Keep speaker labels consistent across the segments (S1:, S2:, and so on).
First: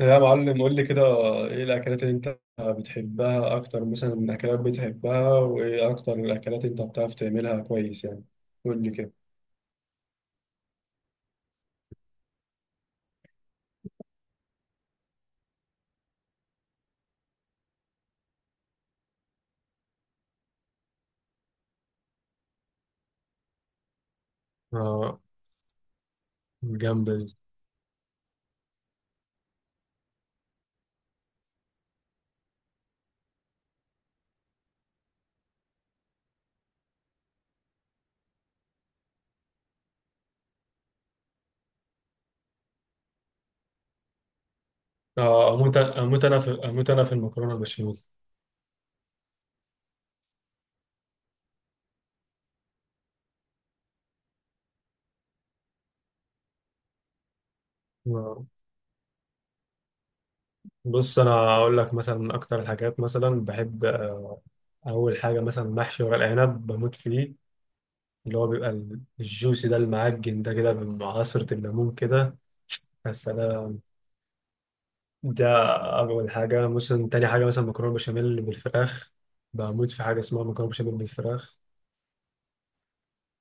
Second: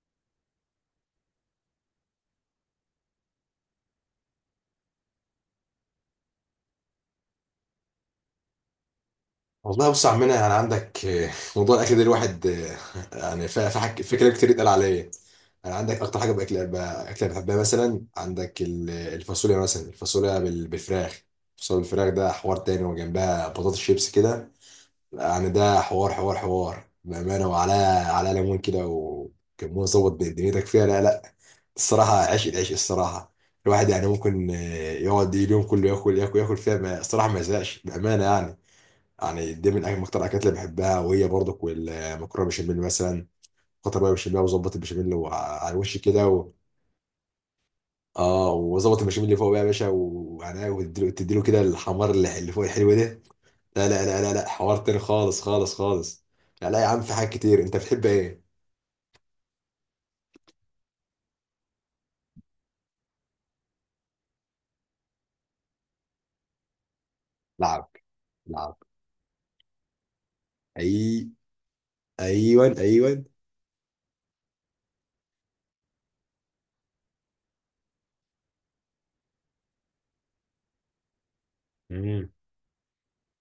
S1: يا معلم، قول لي كده. ايه الاكلات اللي انت بتحبها اكتر مثلا من اكلات بتحبها، وايه اكتر الاكلات انت بتعرف تعملها كويس يعني؟ قول لي كده.
S2: والله بص يا عمنا، يعني عندك موضوع الاكل ده، الواحد يعني في كلام كتير اتقال عليا. انا عندك اكتر حاجه باكل اكله بحبها مثلا، عندك الفاصوليا، مثلا الفاصوليا بالفراخ. الفاصوليا بالفراخ ده حوار تاني، وجنبها بطاطس شيبس كده.
S1: اه،
S2: يعني ده حوار حوار حوار
S1: جامدة دي.
S2: بامانه، وعلى ليمون كده وكمون، ظبط دنيتك فيها. لا لا، الصراحه عشق، العشق الصراحه. الواحد يعني ممكن يقعد اليوم كله ياكل ياكل ياكل فيها، الصراحه ما يزهقش، بامانه يعني. يعني دي من أهم أكتر الأكلات اللي بحبها، وهي برضك والمكرونة بالبشاميل مثلا، خاطر بقى بالبشاميل، وظبط البشاميل
S1: اه،
S2: على
S1: اموت
S2: الوش
S1: اموت،
S2: كده و...
S1: انا في المكرونة البشاميل.
S2: اه، وظبط البشاميل اللي فوق بقى يا باشا وعناه، وتديله تديله كده الحمار اللي فوق الحلو ده. لا لا لا لا لا، حوار تاني، خالص خالص خالص. لا لا يا عم، في حاجات كتير. أنت بتحب إيه؟
S1: آه، بص، انا اقول لك مثلا من اكتر الحاجات مثلا بحب، اول حاجة مثلا محشي ورق العنب بموت فيه،
S2: لعب.
S1: اللي هو بيبقى
S2: لعب.
S1: الجوسي ده المعجن ده كده مع
S2: أي.
S1: عصرة الليمون كده.
S2: أيوه أيوه.
S1: بس ده أول حاجة. مثلا تاني حاجة مثلا مكرونة بشاميل بالفراخ، بموت في حاجة اسمها مكرونة بشاميل بالفراخ.
S2: امم.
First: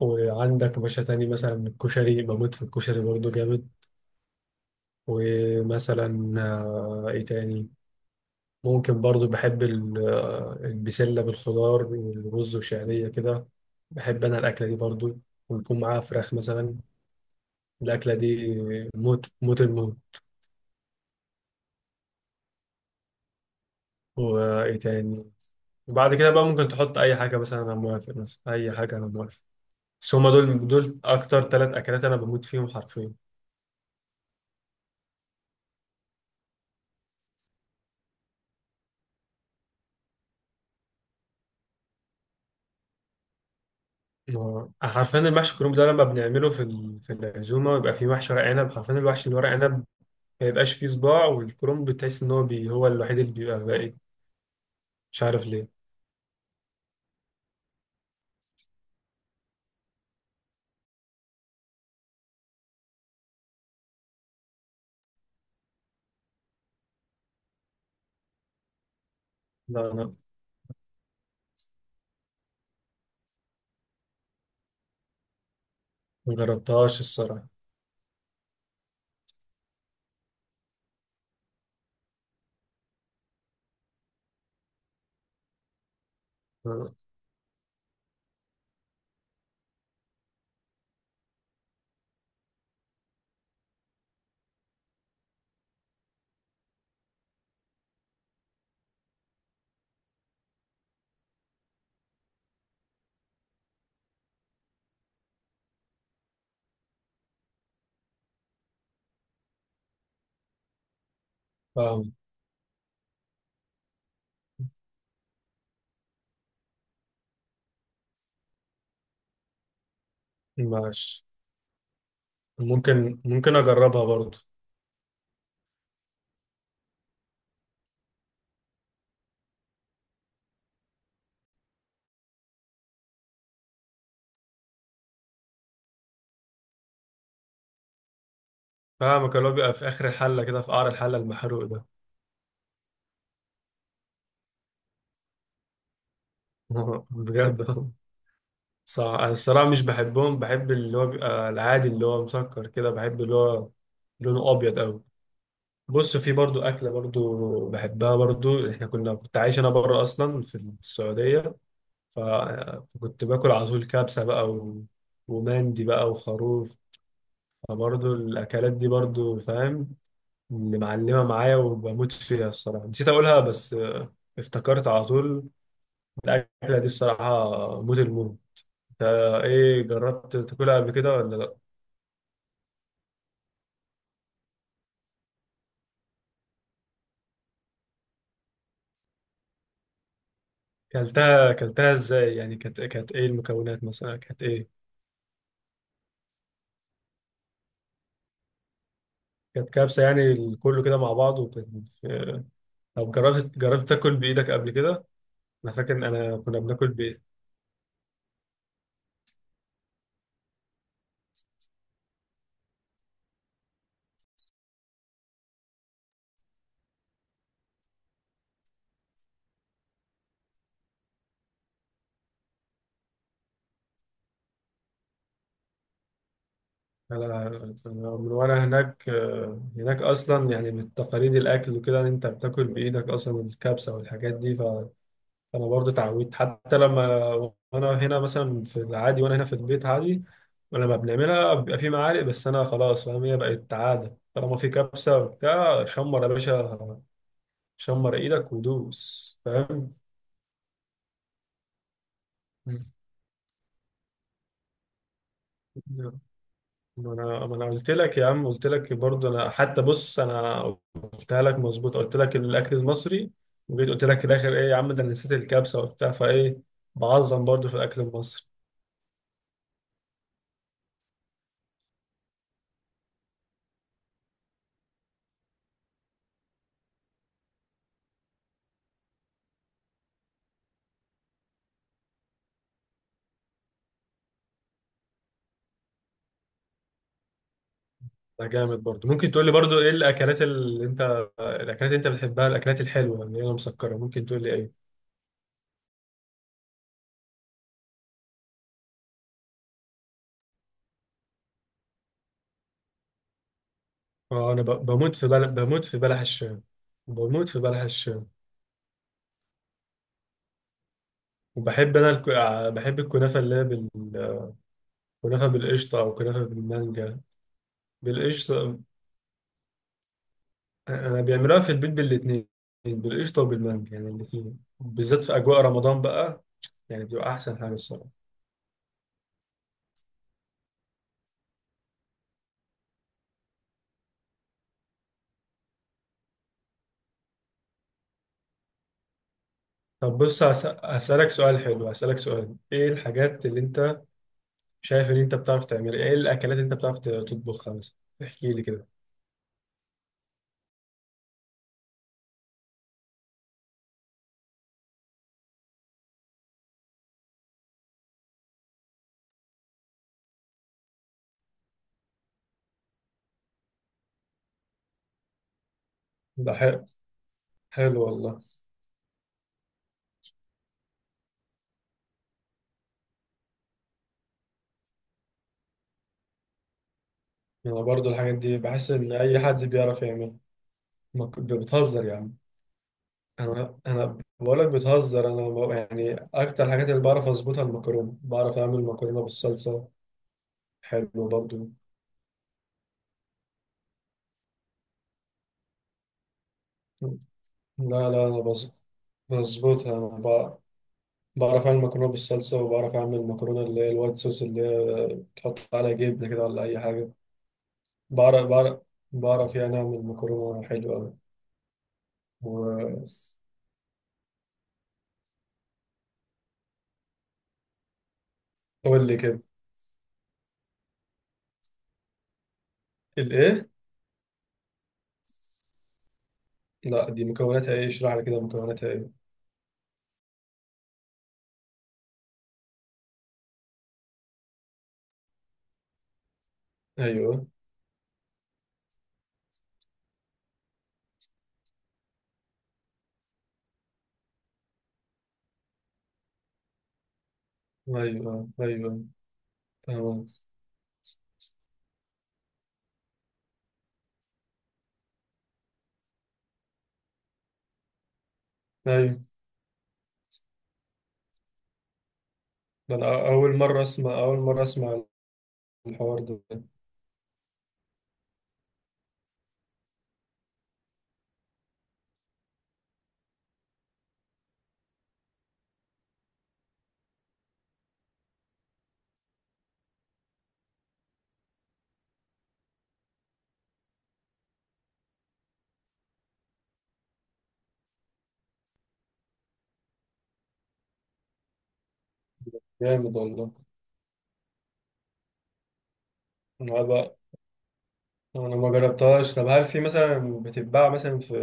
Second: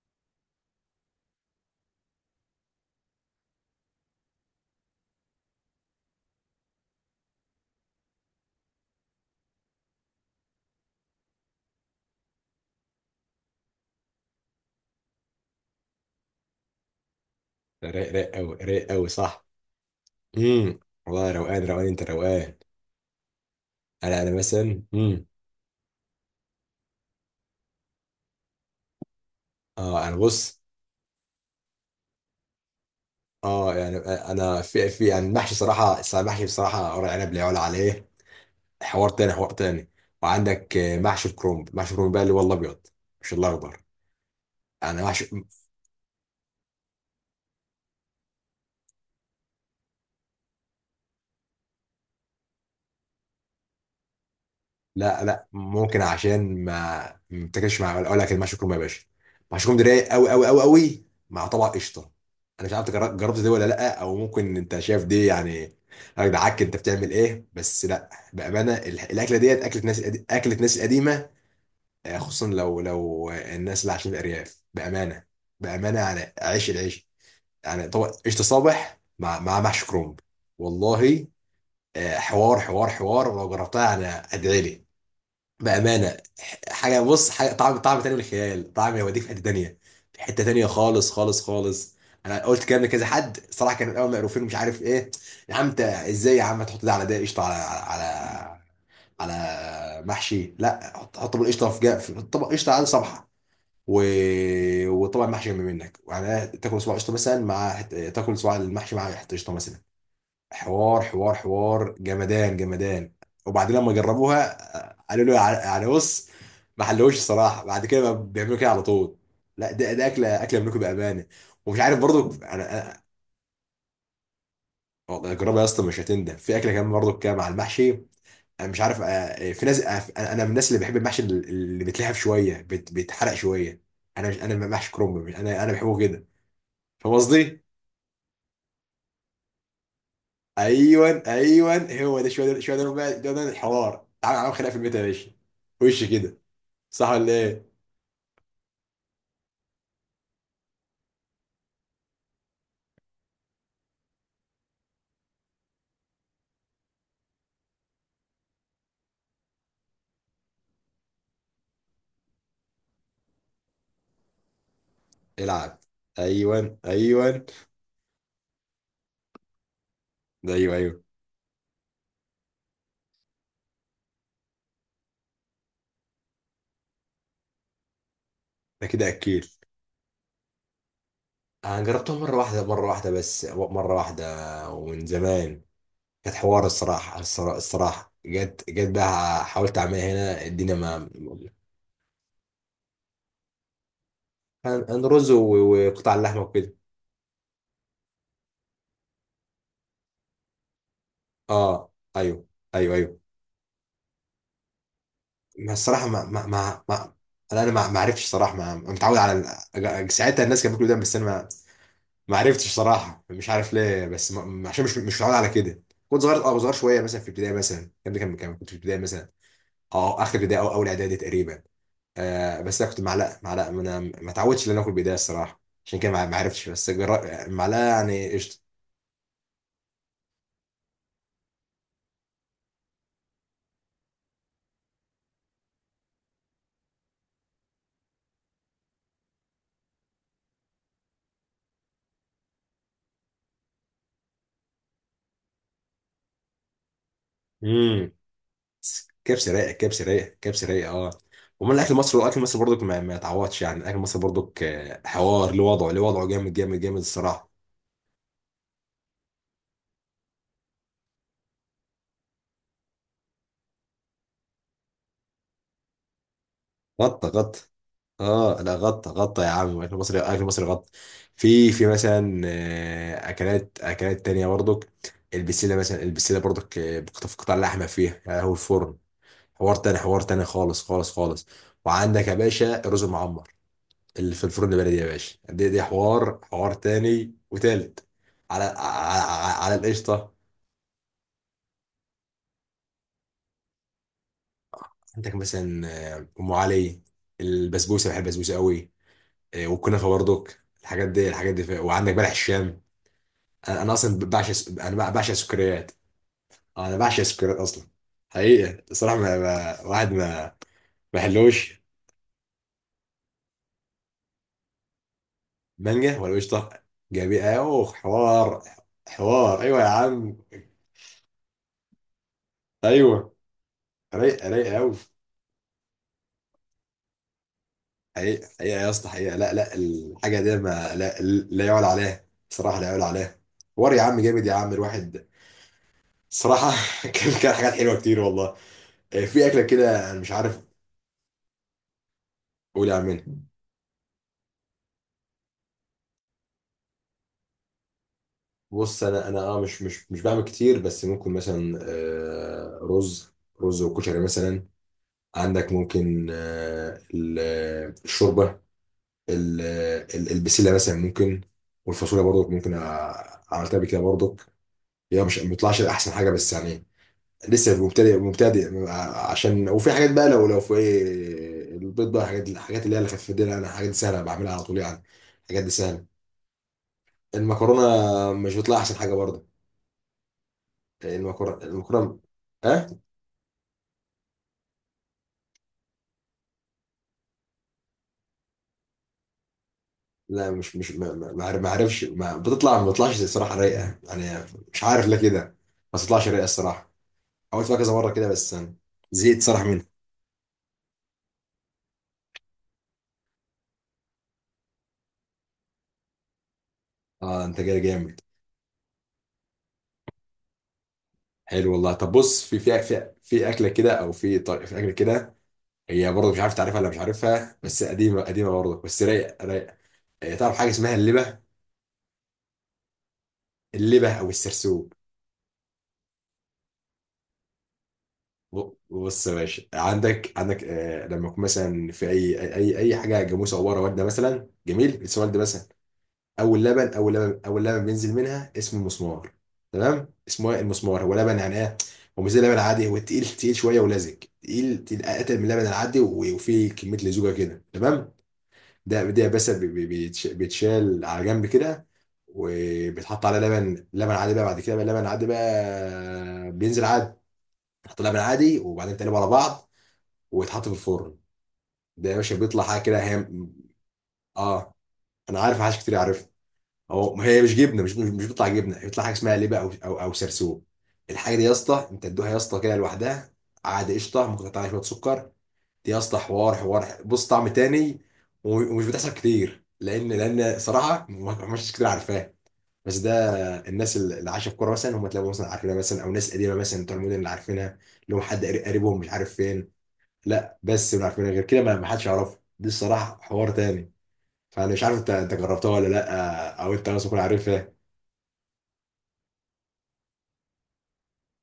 S1: وعندك باشا تاني مثلا الكشري، بموت في الكشري برضه جامد. ومثلا إيه تاني؟ ممكن برضه بحب البسلة بالخضار والرز وشعرية كده، بحب أنا الأكلة دي برضه، ويكون معاها فراخ مثلا.
S2: رايق،
S1: الأكلة
S2: رايق
S1: دي
S2: قوي، رايق قوي،
S1: موت
S2: صح.
S1: موت الموت.
S2: امم. والله روقان، روقان، انت روقان. انا
S1: وإيه
S2: مثلا.
S1: تاني؟ وبعد كده بقى ممكن تحط أي حاجة، مثلا أنا موافق، مثلا أي حاجة أنا موافق.
S2: اه،
S1: بس
S2: انا،
S1: هما
S2: بص.
S1: دول، اكتر ثلاث اكلات انا بموت فيهم حرفيا.
S2: اه يعني انا، في يعني المحشي، صراحه المحشي بصراحه ورق عنب لا يعلى عليه. حوار تاني، حوار تاني. وعندك محشي الكرنب، محشي الكرنب بقى اللي هو الابيض مش الاخضر. انا
S1: حرفيا
S2: محشي،
S1: المحشي الكرنب ده لما بنعمله في في العزومه بيبقى فيه محشي ورق عنب، حرفيا الوحش اللي ورق عنب ما يبقاش فيه صباع، والكرنب بتحس ان هو هو الوحيد اللي بيبقى باقي. مش
S2: لا
S1: عارف
S2: لا،
S1: ليه.
S2: ممكن عشان ما بتاكلش، مع اقول لك المحشي الكرنب يا باشا، محشي الكرنب ده رايق قوي قوي قوي قوي مع طبق قشطه. انا مش عارف جربت دي ولا لا، او ممكن انت شايف دي يعني. يا جدعك انت بتعمل ايه، بس لا بامانه الاكله ديت اكله
S1: لا
S2: ناس،
S1: انا
S2: اكله ناس قديمه. خصوصا لو الناس اللي عايشين في الارياف بامانه. بامانه يعني
S1: ما
S2: عيش،
S1: جربتهاش
S2: العيش.
S1: الصراحه.
S2: يعني طبعا قشطه، صبح مع محشي كرومب، والله. حوار حوار حوار لو جربتها يعني، ادعي لي. بامانه، حاجه، بص حاجه، طعم، طعم تاني من الخيال، طعم يوديك في حته تانيه، في حته تانيه، خالص خالص خالص. انا قلت الكلام لكذا حد صراحه، كانوا الاول مقروفين ومش عارف ايه. يا عم انت ازاي يا عم تحط ده على ده، قشطه على محشي. لا، حط حط طبق قشطه، في طبق قشطه على صبحه. و... وطبعا محشي جنب منك يعني، تاكل صباع قشطه مثلا مع تاكل صباع المحشي مع حته قشطه مثلا. حوار حوار حوار،
S1: فاهم.
S2: جمدان جمدان. وبعدين لما جربوها قالوا له، يعني بص، ما حلوش الصراحه. بعد كده بقى بيعملوا كده على طول. لا، ده اكله، اكله منكم
S1: ماشي.
S2: بامانه. ومش عارف برضو
S1: ممكن اجربها برضه.
S2: والله جربها يا اسطى، مش هتندم. في اكله كمان برضو كده مع المحشي، انا مش عارف. في ناس. انا من الناس اللي بحب المحشي اللي بيتلهف شويه، بيتحرق شويه. انا مش، انا محشي كرنب، انا بحبه كده. فاهم قصدي؟
S1: فاهمك، اللي هو بيبقى في اخر الحله كده، في قعر الحله
S2: ايوه
S1: المحروق
S2: ايوه.
S1: ده.
S2: هو ده شويه، ده شويه، ده بقى، ده الحوار. تعالى نعمل خناقه في البيت يا باشا، وش كده. صح ولا ايه؟
S1: بجد. صح. انا الصراحه مش بحبهم، بحب اللي هو بيبقى العادي اللي هو مسكر كده، بحب اللي هو لونه ابيض قوي. بص، في برضو اكله برضو بحبها برضو، احنا كنت عايش انا بره اصلا في السعوديه، ف- فكنت باكل على طول كبسه بقى
S2: العب.
S1: ومندي بقى وخروف.
S2: ايوه ايوه.
S1: فبرضو الاكلات دي برضو فاهم،
S2: ده ايوه
S1: اللي
S2: ايوه،
S1: معلمه معايا وبموت فيها الصراحه. نسيت اقولها بس افتكرت على طول. الاكله دي الصراحه موت الموت.
S2: ده
S1: انت
S2: كده اكيد.
S1: ايه، جربت تاكلها قبل كده ولا لا؟
S2: انا جربتها مره واحده، مره واحده، بس مره واحده، ومن زمان. كانت حوار الصراحه، الصراحه جت جت بقى، حاولت اعملها هنا الدنيا ما...
S1: كلتها، ازاي يعني؟ كانت، ايه المكونات مثلا؟ كانت ايه؟
S2: كان رز وقطع اللحمه وكده.
S1: كانت كبسة يعني، كله كده مع بعض،
S2: اه ايوه ايوه
S1: طب
S2: ايوه.
S1: جربت، تاكل بايدك قبل كده؟
S2: ما
S1: انا فاكر ان
S2: الصراحه ما
S1: انا
S2: ما
S1: كنا
S2: ما,
S1: بناكل
S2: ما
S1: بايد.
S2: انا ما عرفتش صراحه، ما متعود على ساعتها، الناس كانت بتقول ده، بس انا ما عرفتش صراحه، مش عارف ليه، بس عشان مش متعود على كده. كنت صغير، صغير شويه مثلا، في ابتدائي مثلا. الكلام ده كنت في ابتدائي مثلا. اه، اخر ابتدائي او اول اعدادي تقريبا. بس انا كنت معلقه، معلقه، ما انا ما اتعودتش ان انا اكل بيضاء الصراحه، عشان كده ما عرفتش، بس
S1: انا أنا
S2: معلقه
S1: من
S2: يعني.
S1: وانا هناك، هناك اصلا يعني بالتقاليد الاكل وكده، إن انت بتاكل بايدك اصلا الكبسة والحاجات دي. انا برضه اتعودت، حتى لما وانا هنا مثلا في العادي، وانا هنا في البيت عادي، لما بنعملها بيبقى في معالق. بس انا خلاص فاهم، هي بقت عاده. طالما في كبسه وبتاع، شمر يا باشا،
S2: قشطه.
S1: شمر ايدك ودوس
S2: كبسه رايقه،
S1: فاهم.
S2: كبسه رايقه، كبسه رايقه، اه. ومن الاكل المصري، الاكل المصري برضك ما يتعوضش، يعني الاكل المصري برضك حوار، له وضعه، له وضعه جامد جامد جامد
S1: ما انا
S2: الصراحه.
S1: ما انا قلت لك يا عم، قلت لك برضه انا، حتى بص انا قلتها لك مظبوط، قلت لك الاكل المصري. وجيت قلت لك في الاخر، ايه يا عم ده، أنا نسيت الكبسه وبتاع فايه،
S2: غطى
S1: بعظم
S2: غطى.
S1: برضه في الاكل المصري.
S2: اه لا، غطى غطى يا عم، الاكل المصري، الاكل المصري غطى. في مثلا اكلات، اكلات تانية برضك. البسله مثلا، البسله برضك بقطع، قطع لحمه فيها، هو الفرن، حوار تاني، حوار تاني، خالص خالص خالص. وعندك يا باشا الرز المعمر، اللي في الفرن البلدي يا باشا، دي حوار، حوار تاني وتالت،
S1: ده
S2: على
S1: جامد برضه. ممكن تقول لي
S2: على
S1: برضه ايه
S2: القشطه.
S1: الاكلات اللي انت، الاكلات اللي انت بتحبها الاكلات الحلوه اللي هي مسكره؟ ممكن تقول لي ايه؟
S2: عندك مثلا ام علي، البسبوسه، بحب البسبوسه قوي، والكنافه برضك، الحاجات دي، الحاجات دي، وعندك بلح الشام. انا اصلا بعشق
S1: اه،
S2: انا
S1: بموت في
S2: بعشق
S1: بلح، بموت
S2: السكريات.
S1: في بلح الشام،
S2: انا بعشق
S1: بموت
S2: السكريات
S1: في بلح
S2: اصلا.
S1: الشام.
S2: حقيقه الصراحه، واحد ما حلوش.
S1: وبحب انا بحب الكنافه اللي هي كنافه بالقشطه او
S2: مانجا ولا
S1: كنافه
S2: قشطه،
S1: بالمانجا.
S2: جابي، اوه حوار،
S1: بالقشطه.
S2: حوار ايوه يا عم،
S1: انا بيعملوها في البيت بالاثنين،
S2: ايوه
S1: بالقشطه وبالمانجا، يعني
S2: رايق،
S1: الاثنين
S2: رايق قوي.
S1: بالذات في اجواء رمضان بقى. يعني بتبقى احسن حاجه الصراحه.
S2: حقيقة حقيقة يا اسطى، حقيقة، لا لا، الحاجة دي ما لا يعلى عليها، صراحة لا يعلى عليها. وري يا عم، جامد يا عم، الواحد، صراحة. كان حاجات حلوة كتير والله. في أكلة كده
S1: طب
S2: أنا مش
S1: بص،
S2: عارف
S1: هسألك سؤال حلو، هسألك سؤال، ايه
S2: أقول أعملها.
S1: الحاجات اللي انت شايف ان انت بتعرف تعمل، ايه الاكلات اللي انت بتعرف تطبخها مثلا؟ احكي لي كده.
S2: بص، أنا مش بعمل كتير، بس ممكن مثلا رز، وكشري مثلا. عندك ممكن الشوربة، البسلة مثلا ممكن، والفاصوليا برضو ممكن، عملتها بكده برضو. هي مش، ما بيطلعش أحسن حاجة، بس
S1: ده حلو.
S2: يعني، لسه
S1: حلو
S2: مبتدئ،
S1: والله.
S2: مبتدئ. عشان وفي حاجات بقى، لو في ايه البيض بقى، حاجات، الحاجات اللي هي الخفيفه دي، لا، انا حاجات سهله بعملها على طول يعني، الحاجات دي سهله.
S1: انا
S2: المكرونه
S1: برضو الحاجات
S2: مش
S1: دي
S2: بتطلع
S1: بحس
S2: احسن
S1: ان
S2: حاجه
S1: اي
S2: برضه،
S1: حد بيعرف يعمل. ما ك-
S2: المكرونه،
S1: بتهزر يا
S2: المكرونه،
S1: عم.
S2: ها.
S1: انا بقول لك بتهزر، انا يعني اكتر الحاجات اللي بعرف اظبطها المكرونه، بعرف اعمل مكرونه بالصلصه.
S2: لا، مش
S1: حلو
S2: ما
S1: برضو.
S2: عارفش، ما بتطلعش الصراحه رايقه يعني. مش عارف ليه كده، ما بتطلعش رايقه الصراحه. حاولت فيها كذا
S1: لا
S2: مره
S1: لا،
S2: كده
S1: انا
S2: بس أنا زهقت صراحه منها.
S1: بظبطها، انا بعرف اعمل مكرونه بالصلصه، وبعرف اعمل مكرونه اللي هي الوايت صوص، اللي هي تحط عليها جبنه كده ولا اي حاجه.
S2: اه، انت جاي جامد،
S1: بعرف بعرف بعرف يعني أعمل مكرونة حلوة أوي.
S2: حلو والله. طب بص،
S1: و-
S2: في اكله كده، او في طريقه في اكله كده، هي برضه مش عارف تعرفها ولا مش عارفها، بس قديمه قديمه برضه، بس
S1: قول لي كده.
S2: رايقه رايقه. هي تعرف حاجه اسمها اللبه،
S1: الإيه؟
S2: اللبه او السرسوب؟
S1: لا، دي مكوناتها إيه؟ اشرح لي كده، مكوناتها إيه؟
S2: بص يا باشا، عندك لما يكون مثلا في اي اي اي أي حاجه جاموسه عباره والده مثلا، جميل لسه والده مثلا. اول لبن، اول لبن،
S1: أيوه
S2: اول لبن بينزل منها اسمه المسمار. تمام، اسمه إيه؟ المسمار. هو لبن يعني، ايه؟ هو مش زي اللبن العادي، هو تقيل تقيل شويه ولزج، تقيل تقيل، اتقل من اللبن العادي، وفيه كميه، لزوجه كده، تمام.
S1: أيوه.
S2: ده
S1: أيوه
S2: ده بس
S1: تمام.
S2: بيتشال على جنب كده، وبيتحط على لبن، عادي بقى، بعد كده بقى لبن عادي بقى، بينزل عادي، بيتحط لبن عادي، وبعدين تقلبه
S1: أيوه.
S2: على بعض، ويتحط في الفرن. ده يا باشا بيطلع حاجه
S1: ده
S2: كده هي،
S1: أنا أول مرة أسمع، أول مرة
S2: اه،
S1: أسمع
S2: انا عارف حاجات كتير
S1: الحوار
S2: عارفها.
S1: ده.
S2: هو، ما هي مش جبنه، مش بيطلع جبنه، بيطلع حاجه اسمها لبه او سرسوب. الحاجه دي يا اسطى انت تدوها يا اسطى كده لوحدها، عادي قشطه، ممكن تقطع عليها شويه سكر. دي يا اسطى حوار حوار، بص طعم تاني، ومش بتحصل كتير، لان صراحه، ما مش كتير عارفاه. بس ده، الناس اللي عايشه في قرى مثلا، هم تلاقوا مثلا عارفينها مثلا، او ناس قديمه مثلا بتوع المدن اللي عارفينها، اللي هم حد قريبهم، مش عارف فين. لا بس اللي عارفينها، غير كده ما حدش يعرفها دي
S1: جامد
S2: الصراحه، حوار
S1: والله.
S2: تاني. فانا مش عارف، انت جربتها ولا لا، او
S1: أنا
S2: انت مثلا
S1: بقى
S2: تكون عارفها.
S1: أنا ما جربتهاش. طب هل في مثلا بتتباع مثلا في،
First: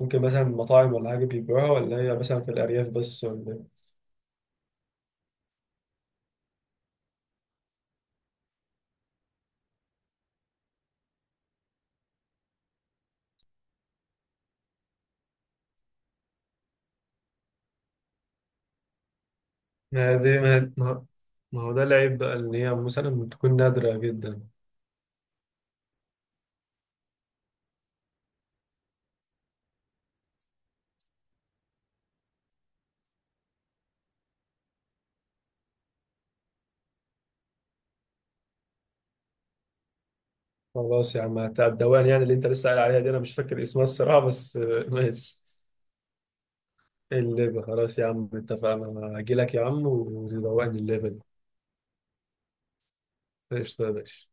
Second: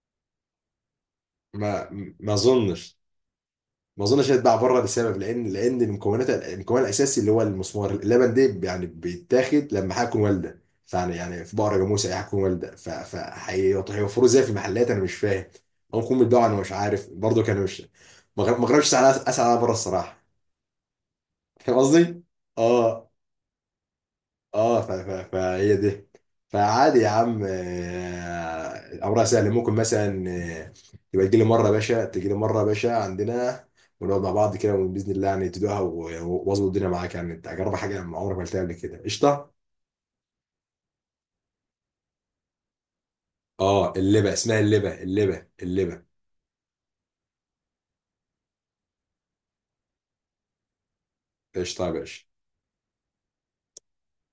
S1: ممكن مثلا مطاعم ولا حاجة بيبيعوها،
S2: ما
S1: ولا هي
S2: ما
S1: مثلا في الأرياف
S2: اظنش،
S1: بس، ولا إيه؟
S2: هيتباع بره، لسبب، لان مكونات، المكون الاساسي اللي هو المسمار اللبن، ده يعني بيتاخد لما حاجه تكون والده، يعني في بقره، جاموسه، اي حاجه تكون والده، هيوفروه ازاي في المحلات، انا مش فاهم. او يكون بيتباعوا، انا مش عارف برضه، كان مش، ما جربتش، اسال اسال على بره
S1: ما هي
S2: الصراحه.
S1: دي، ما هو
S2: فاهم
S1: ده العيب
S2: قصدي؟
S1: بقى إن هي
S2: اه
S1: مثلا تكون نادرة جدا.
S2: اه. فهي دي، فعادي يا عم، امرها سهل، ممكن مثلا آه، تبقى تجي لي مره يا باشا، تجي لي مره يا باشا عندنا، ونقعد مع بعض كده باذن الله يعني، تدوقها، واظبط الدنيا معاك يعني، انت اجرب حاجه ما عمرك ما قلتها قبل كده. قشطه.
S1: خلاص يا عم بتاع الدوان، يعني اللي انت لسه قايل عليها دي انا مش فاكر اسمها
S2: اه،
S1: الصراحه
S2: اللبه،
S1: بس
S2: اسمها اللبه،
S1: ماشي.
S2: اللبه، اللبه.
S1: الليبه، خلاص يا عم اتفقنا، انا هجي لك يا عم وروقني الليبه دي.
S2: قشطه يا باشا.
S1: ايش؟